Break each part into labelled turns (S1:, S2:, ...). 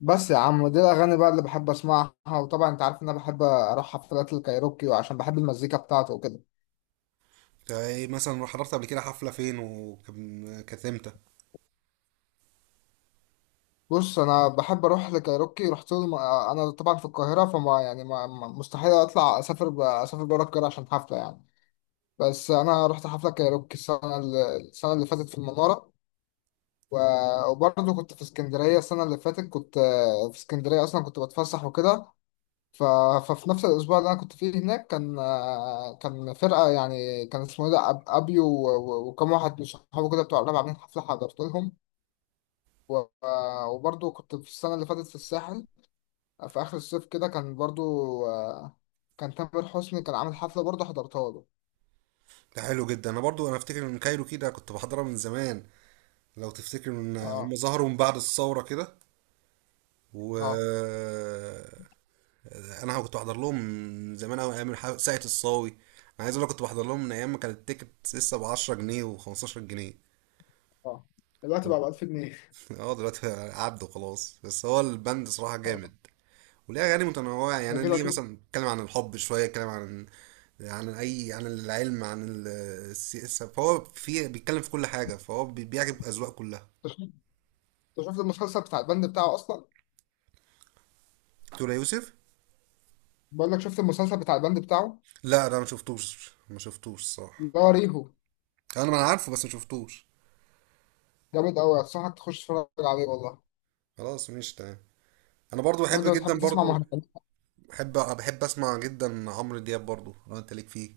S1: بس يا عم دي الأغاني بقى اللي بحب أسمعها وطبعا أنت عارف إن أنا بحب أروح حفلات الكايروكي وعشان بحب المزيكا بتاعته وكده.
S2: يعني مثلا راح حضرت قبل كده حفلة فين، وكان كانت امتى؟
S1: بص، أنا بحب أروح لكايروكي. أنا طبعا في القاهرة، فما يعني ما ما- مستحيل أطلع أسافر أسافر بره القاهرة عشان حفلة يعني. بس أنا رحت حفلة كايروكي السنة اللي فاتت في المنارة. وبرضه كنت في اسكندرية السنة اللي فاتت، كنت في اسكندرية أصلا كنت بتفسح وكده. ف... ففي نفس الأسبوع اللي أنا كنت فيه هناك كان كان فرقة، يعني كان اسمه إيه ده، أبيو وكم واحد من صحابه كده بتوع الراب عاملين حفلة حضرت لهم. و... آه، وبرضه كنت في السنة اللي فاتت في الساحل، في آخر الصيف كده كان برضه. آه، كان تامر حسني كان عامل حفلة برضه حضرتها له.
S2: ده حلو جدا. انا برضو افتكر ان كايرو كده كنت بحضرها من زمان. لو تفتكر ان هم
S1: اه،
S2: ظهروا من بعد الثورة كده.
S1: اه،
S2: و انا كنت بحضر لهم من زمان قوي، ايام ساقية الصاوي. انا عايز اقول لك كنت بحضر لهم من ايام ما كانت التيكت لسه ب 10 جنيه و15 جنيه.
S1: اه، دلوقتي بقى ب 1000 جنيه.
S2: اه دلوقتي عدوا خلاص. بس هو البند صراحة
S1: اه،
S2: جامد، وليه اغاني متنوعه. يعني
S1: ده
S2: انا
S1: كده
S2: ليه
S1: كده.
S2: مثلا اتكلم عن الحب شويه، اتكلم عن عن اي عن العلم، عن السياسه. فهو في بيتكلم في كل حاجه، فهو بيعجب اذواق كلها.
S1: انت شفت أنت شفت المسلسل بتاع البند بتاعه أصلا؟
S2: دكتور يوسف.
S1: بقول لك، شفت المسلسل بتاع البند بتاعه؟
S2: لا ده ما شفتوش، ما شفتوش الصراحه.
S1: اللي هو ريهو.
S2: انا ما انا عارفه بس ما شفتوش.
S1: جامد أوي، أنصحك تخش تتفرج عليه والله.
S2: خلاص ماشي تمام. انا برضو
S1: هو
S2: بحب
S1: انت بتحب
S2: جدا
S1: تسمع
S2: برضو.
S1: مهرجانات؟
S2: بحب، بحب اسمع جدا عمرو دياب برضو لو انت ليك فيه.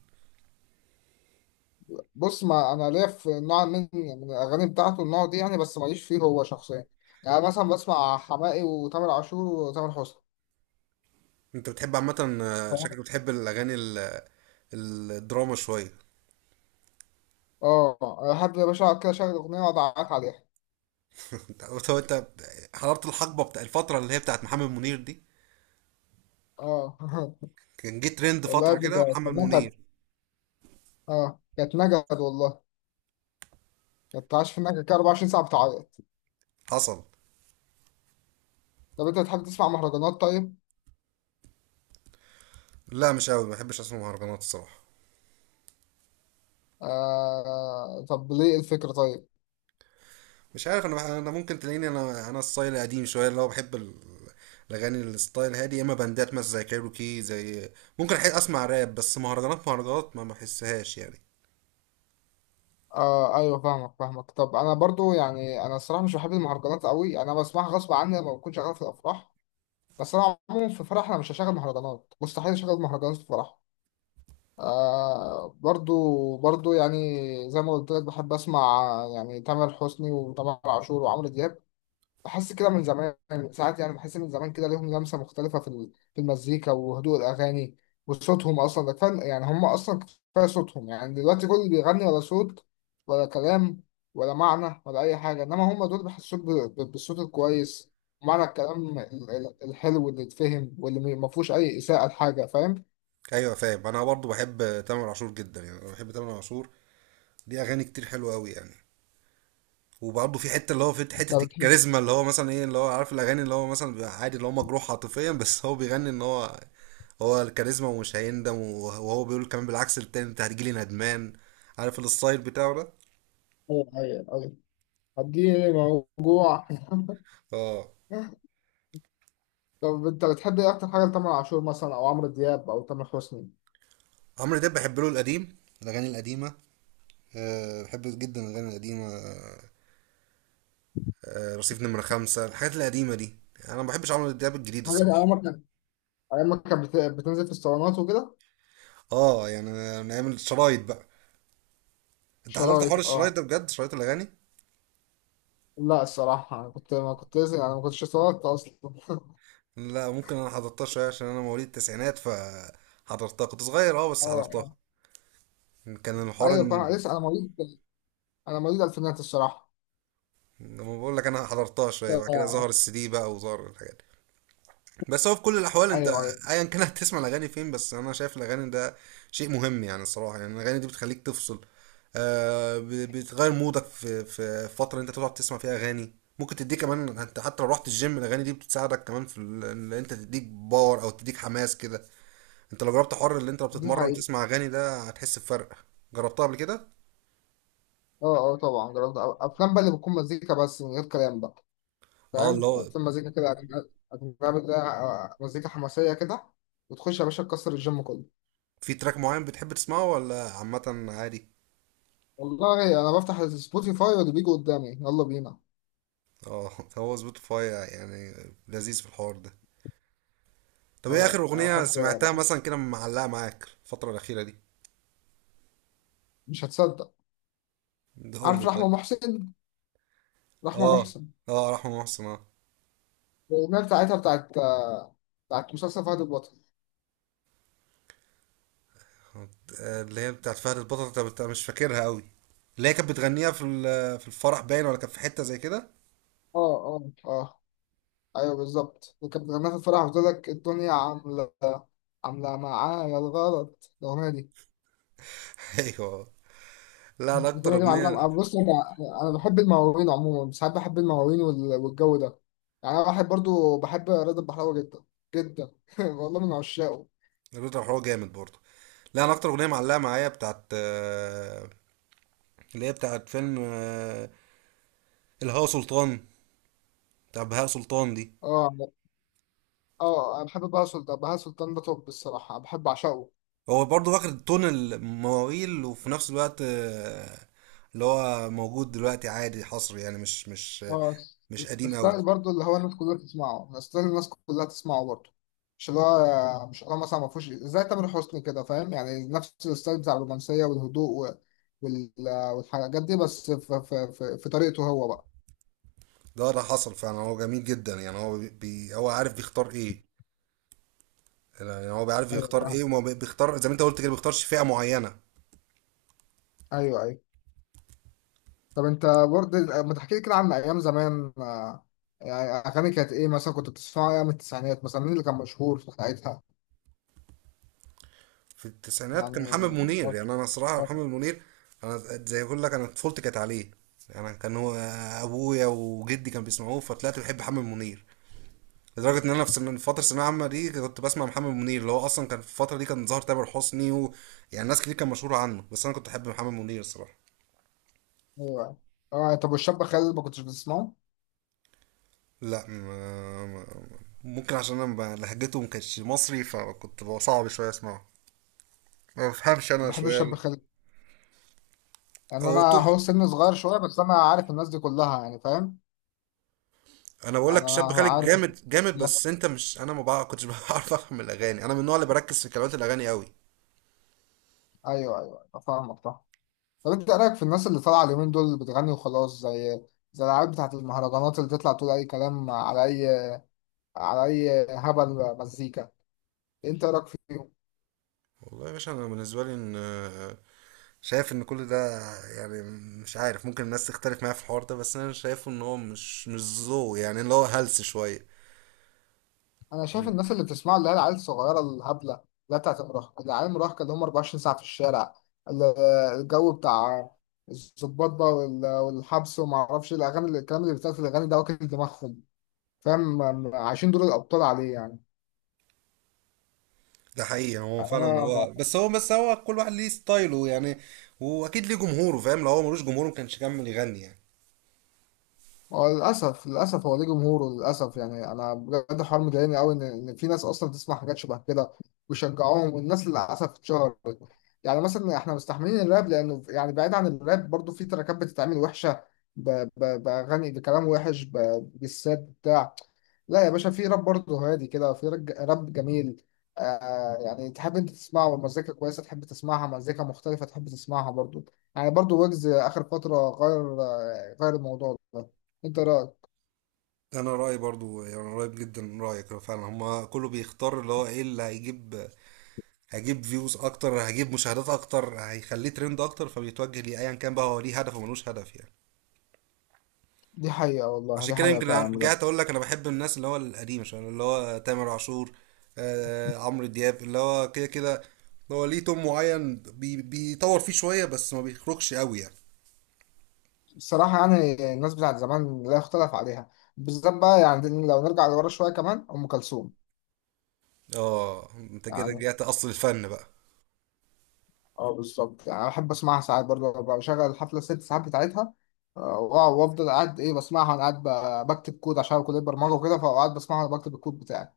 S1: بص، ما انا ليا في نوع من الاغاني بتاعته، النوع دي يعني، بس ماليش فيه هو شخصيا. يعني مثلا بسمع حماقي وتامر عاشور وتامر حسني،
S2: انت بتحب عامه، شكلك
S1: فاهم؟
S2: بتحب الاغاني الدراما شويه.
S1: اه، احب يا باشا اقعد كده اشغل اغنيه واقعد اعيط عليها.
S2: انت أنت أنت حضرت الحقبه بتاع الفتره اللي هي بتاعت محمد منير دي.
S1: اه.
S2: كان جه ترند
S1: والله يا
S2: فترة
S1: ابني
S2: كده
S1: كانت
S2: محمد
S1: كانت نكد.
S2: منير.
S1: اه، كانت نكد والله. كانت عايش في النكد كده 24 ساعه بتعيط.
S2: حصل.
S1: طب انت بتحب تسمع مهرجانات طيب؟
S2: لا مش قوي، ما بحبش اسمع مهرجانات الصراحة.
S1: آه طب ليه الفكره طيب؟
S2: مش عارف، انا انا ممكن تلاقيني انا ستايل قديم شوية، اللي هو بحب الاغاني الستايل هادي، يا اما باندات مثلا زي كايروكي زي. ممكن احب اسمع راب، بس مهرجانات، مهرجانات ما بحسهاش يعني.
S1: اه، ايوه، فاهمك فاهمك. طب انا برضو يعني، انا الصراحه مش بحب المهرجانات قوي، انا بسمعها غصب عني لما بكون شغال في الافراح. بس انا عموما في فرح، انا مش هشغل مهرجانات، مستحيل اشغل مهرجانات في فرح. آه، برضو برضو، يعني زي ما قلت لك بحب اسمع يعني تامر حسني وتامر عاشور وعمرو دياب. بحس كده من زمان، ساعات يعني بحس من زمان كده ليهم لمسة مختلفة في في المزيكا وهدوء الأغاني. وصوتهم أصلا ده كفاية، يعني هم أصلا كفاية صوتهم. يعني دلوقتي كل اللي بيغني ولا صوت، ولا كلام، ولا معنى، ولا أي حاجة، إنما هم دول بيحسوك بالصوت الكويس ومعنى الكلام الحلو اللي يتفهم واللي ما فيهوش أي إساءة لحاجة، فاهم؟
S2: ايوه فاهم. انا برضو بحب تامر عاشور جدا. يعني انا بحب تامر عاشور، ليه اغاني كتير حلوه قوي يعني. وبرضه في حته،
S1: طب بتحب.
S2: الكاريزما، اللي هو مثلا ايه، اللي هو عارف الاغاني اللي هو مثلا بيبقى عادي، اللي هو مجروح عاطفيا بس هو بيغني ان هو الكاريزما ومش هيندم، وهو بيقول كمان بالعكس التاني انت هتجيلي ندمان. عارف الستايل بتاعه ده.
S1: أيوه أيوه أيوه، اديني موجوع.
S2: اه.
S1: طب أنت بتحب إيه أكتر حاجة لتامر عاشور مثلا أو عمرو دياب أو تامر حسني؟
S2: عمرو دياب بحب له القديم، الاغاني القديمه. أه بحب جدا الاغاني القديمه. أه رصيف نمره خمسة، الحاجات القديمه دي. انا ما بحبش عمرو دياب الجديد
S1: حاجة
S2: الصراحه.
S1: عمرك، ايام ما بتنزل في الصالونات وكده.
S2: اه يعني. من ايام الشرايط بقى. انت حضرت
S1: شرايط،
S2: حوار الشرايط
S1: اه.
S2: ده بجد، شرايط الاغاني.
S1: لا الصراحه، أنا كنت ما كنت لازم انا ما كنتش صالونات اصلا.
S2: لا ممكن، انا حضرتها شويه عشان انا مواليد التسعينات، ف حضرتها كنت صغير، اه بس
S1: اه،
S2: حضرتها.
S1: اه،
S2: كان الحوار
S1: ايوه فاهم.
S2: ان
S1: لسه انا مواليد، انا مواليد الفينات الصراحه.
S2: لما بقول لك انا حضرتها شويه، بعد كده ظهر
S1: ف-
S2: السي دي بقى وظهر الحاجات. بس هو في كل الاحوال انت
S1: ايوه ايوه.
S2: ايا كان هتسمع الاغاني فين. بس انا شايف الاغاني ده شيء مهم يعني، الصراحه يعني الاغاني دي بتخليك تفصل. آه، بتغير مودك في، فتره انت تقعد تسمع فيها اغاني ممكن تديك كمان. انت حتى لو رحت الجيم، الاغاني دي بتساعدك كمان في ان انت تديك باور او تديك حماس كده. انت لو جربت حر اللي انت
S1: دي
S2: بتتمرن
S1: حقيقة.
S2: وتسمع اغاني ده هتحس بفرق. جربتها قبل كده.
S1: اه، اه طبعا جربت، افلام بقى اللي بتكون مزيكا بس من غير كلام بقى،
S2: اه اللي
S1: فاهم؟
S2: هو.
S1: افلام مزيكا كده، أجنبي أجنبي. ده مزيكا حماسية كده، وتخش يا باشا تكسر الجيم كله.
S2: في تراك معين بتحب تسمعه ولا عامه عادي؟
S1: والله انا بفتح سبوتيفاي واللي بيجي قدامي يلا بينا.
S2: اه هو سبوتيفاي يعني لذيذ في الحوار ده. طب ايه اخر
S1: اه، انا
S2: اغنية
S1: بحب،
S2: سمعتها
S1: بحب-
S2: مثلا كده معلقة معاك الفترة الأخيرة دي؟
S1: مش هتصدق.
S2: ده قول
S1: عارف
S2: لي
S1: رحمة
S2: طيب.
S1: محسن؟ رحمة
S2: اه.
S1: محسن
S2: اه رحمة محسن اه.
S1: الأغنية بتاعتها بتاعت بتاعت مسلسل فهد البطل.
S2: اللي هي بتاعت فهد البطل. انت مش فاكرها قوي؟ اللي هي كانت بتغنيها في في الفرح، باين، ولا كانت في حتة زي كده.
S1: اه، اه، اه ايوه بالظبط، اللي كانت بتغنيها في الفرح وتقول لك الدنيا عاملة عاملة معايا الغلط، الأغنية دي.
S2: ايوه. لا انا اكتر
S1: الأغنية دي
S2: اغنية.
S1: معلمة. بص أنا، أنا بحب المواويل عموما. ساعات بحب المواويل والجو ده. يعني أنا واحد برضو بحب رضا البحراوي جدا جدا. والله من عشاقه.
S2: الراجل هو جامد برضه. لا انا اكتر اغنية معلقة معايا بتاعت، اللي هي بتاعت فيلم، الهوا سلطان، بتاع بهاء سلطان دي.
S1: اه، اه أنا بحب بهاء سلطان. بهاء سلطان ده توب الصراحة، بحب أعشقه.
S2: هو برضه واخد تون المواويل، وفي نفس الوقت اللي هو موجود دلوقتي عادي حصري، يعني
S1: اه،
S2: مش قديم قوي.
S1: ستايل برضه اللي هو الناس كلها تسمعه، ستايل الناس كلها تسمعه برضه. مش اللي هو مثلا ما فيهوش زي تامر حسني كده، فاهم؟ يعني نفس الستايل بتاع الرومانسية والهدوء وال... والحاجات دي، بس في طريقته هو بقى.
S2: ده حصل فعلا. هو جميل جدا يعني. هو هو عارف بيختار ايه. يعني هو بيعرف
S1: ايوه
S2: يختار
S1: فاهم،
S2: ايه، بيختار زي ما انت قلت كده، بيختارش فئة معينة.
S1: ايوه ايوه. طب انت برضه ما تحكي لي كده عن ايام زمان، يعني اغاني كانت ايه مثلا كنت بتسمعها ايام التسعينات، مثلا مين اللي كان مشهور في ساعتها
S2: في التسعينات كان محمد
S1: يعني؟
S2: منير. يعني انا صراحة محمد منير، انا زي ما اقول لك انا طفولتي كانت عليه. يعني كان هو ابويا وجدي كان بيسمعوه، فطلعت بحب محمد منير. لدرجه ان انا في من فتره الثانويه العامه دي كنت بسمع محمد منير، اللي هو اصلا كان في الفتره دي كان ظاهر تامر حسني، و... يعني ناس كتير كان مشهوره عنه، بس انا كنت احب محمد منير الصراحه.
S1: ايوه، اه طب والشاب خالد ما كنتش بتسمعه؟
S2: لا ما... ما... ممكن عشان انا لهجته ما كانتش مصري، فكنت بقى صعب شويه اسمعه. ما بفهمش انا
S1: بحب
S2: شويه
S1: الشاب خالد يعني.
S2: هو
S1: انا
S2: طول.
S1: هو سن صغير شويه، بس انا عارف الناس دي كلها يعني، فاهم
S2: انا بقول
S1: يعني؟
S2: لك شاب
S1: انا
S2: خالد
S1: عارف انت.
S2: جامد جامد، بس انت مش، انا ما بقى كنتش بعرف افهم الاغاني. انا من النوع اللي بركز في كلمات الاغاني قوي.
S1: ايوه ايوه أيوة، فاهمك فاهم. طب انت إيه رايك في الناس اللي طالعه اليومين دول بتغني وخلاص، زي زي العيال بتاعت المهرجانات، اللي تطلع تقول اي كلام على اي، على اي هبل مزيكا؟ انت إيه رايك فيهم؟
S2: والله يا باشا انا بالنسبه لي ان شايف ان كل ده يعني. مش عارف، ممكن الناس تختلف معايا في الحوار ده، بس انا شايفه ان هو مش ذوق يعني، اللي هو هلس شويه.
S1: انا شايف الناس اللي بتسمعوا، اللي هي العيال الصغيره الهبله، اللي هي بتاعت المراهقه، العيال المراهقه اللي هم 24 ساعه في الشارع، ال- الجو بتاع الظباط بقى والحبس وما اعرفش إيه، الاغاني الكلام اللي بيتقال في الاغاني ده واكل دماغهم، فاهم؟ عايشين دور الابطال عليه يعني.
S2: ده حقيقي. هو
S1: يعني
S2: فعلا
S1: انا ما...
S2: هو بس، هو بس، هو كل واحد ليه ستايله يعني، واكيد ليه جمهوره. فاهم؟ لو هو ملوش جمهور ما كانش كمل يغني يعني.
S1: هو للاسف، للاسف هو ليه جمهوره للاسف. يعني انا بجد حوار مضايقني قوي، ان إن في ناس اصلا تسمع حاجات شبه كده ويشجعوهم، والناس للاسف اتشهرت. يعني مثلا احنا مستحملين الراب لانه يعني، بعيد عن الراب برضو في تراكات بتتعمل وحشه، ب... باغاني بكلام وحش، بالسات بتاع. لا يا باشا، في راب برضه هادي كده، في راب جميل، آه، يعني تحب انت تسمعه والمزيكا كويسه، تحب تسمعها مزيكا مختلفه تحب تسمعها برضه، يعني برضه ويجز اخر فتره غير غير الموضوع ده. انت رايك؟
S2: انا رايي برضو يعني قريب جدا من رايك. هو فعلا هما كله بيختار اللي هو ايه اللي هيجيب. هيجيب فيوز اكتر، هيجيب مشاهدات اكتر، هيخليه ترند اكتر، فبيتوجه ليه، ايا كان بقى هو ليه هدف وملوش هدف يعني.
S1: دي حقيقه والله،
S2: عشان
S1: دي
S2: كده
S1: حقيقه
S2: يمكن
S1: فعلا بجد.
S2: رجعت اقول لك انا بحب الناس اللي هو القديمه شويه، اللي هو تامر عاشور، آه عمرو دياب، اللي هو كده كده هو ليه توم معين بيطور فيه شويه، بس ما بيخرجش قوي يعني.
S1: الصراحه يعني، الناس بتاعت زمان لا يختلف عليها، بالذات بقى يعني لو نرجع لورا شويه كمان ام كلثوم.
S2: اه انت كده
S1: يعني
S2: رجعت اصل الفن بقى.
S1: اه بالظبط، يعني احب اسمعها ساعات برضه. ببقى بشغل الحفله الست ساعات بتاعتها، آه، وافضل قاعد ايه بسمعها وانا قاعد بكتب كود عشان كليه برمجه وكده، فقعد بسمعها وانا بكتب الكود بتاعي.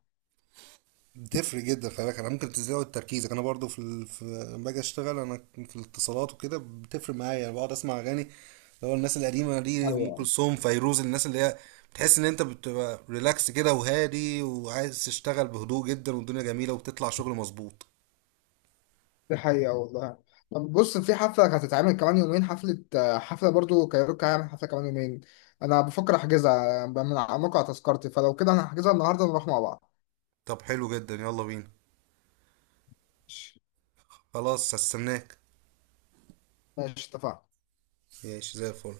S2: بتفرق جدا، خلي بالك انا ممكن تزود تركيزك. انا برضو في في لما باجي اشتغل انا في الاتصالات وكده بتفرق معايا. انا بقعد اسمع اغاني، اللي هو الناس القديمه دي، ام
S1: ايوه.
S2: كلثوم، فيروز، الناس اللي هي بتحس ان انت بتبقى ريلاكس كده وهادي، وعايز تشتغل بهدوء جدا، والدنيا جميله وبتطلع شغل مظبوط.
S1: دي حقيقة والله. طب بص، في حفلة كانت هتتعمل كمان يومين، حفلة حفلة برضو كايروكا هيعمل حفلة كمان يومين. أنا بفكر أحجزها، من على موقع تذكرتي، فلو كده أنا هحجزها النهاردة نروح مع بعض.
S2: طب حلو جدا، يلا بينا.
S1: ماشي.
S2: خلاص هستناك.
S1: ماشي، اتفقنا.
S2: ماشي زي الفل.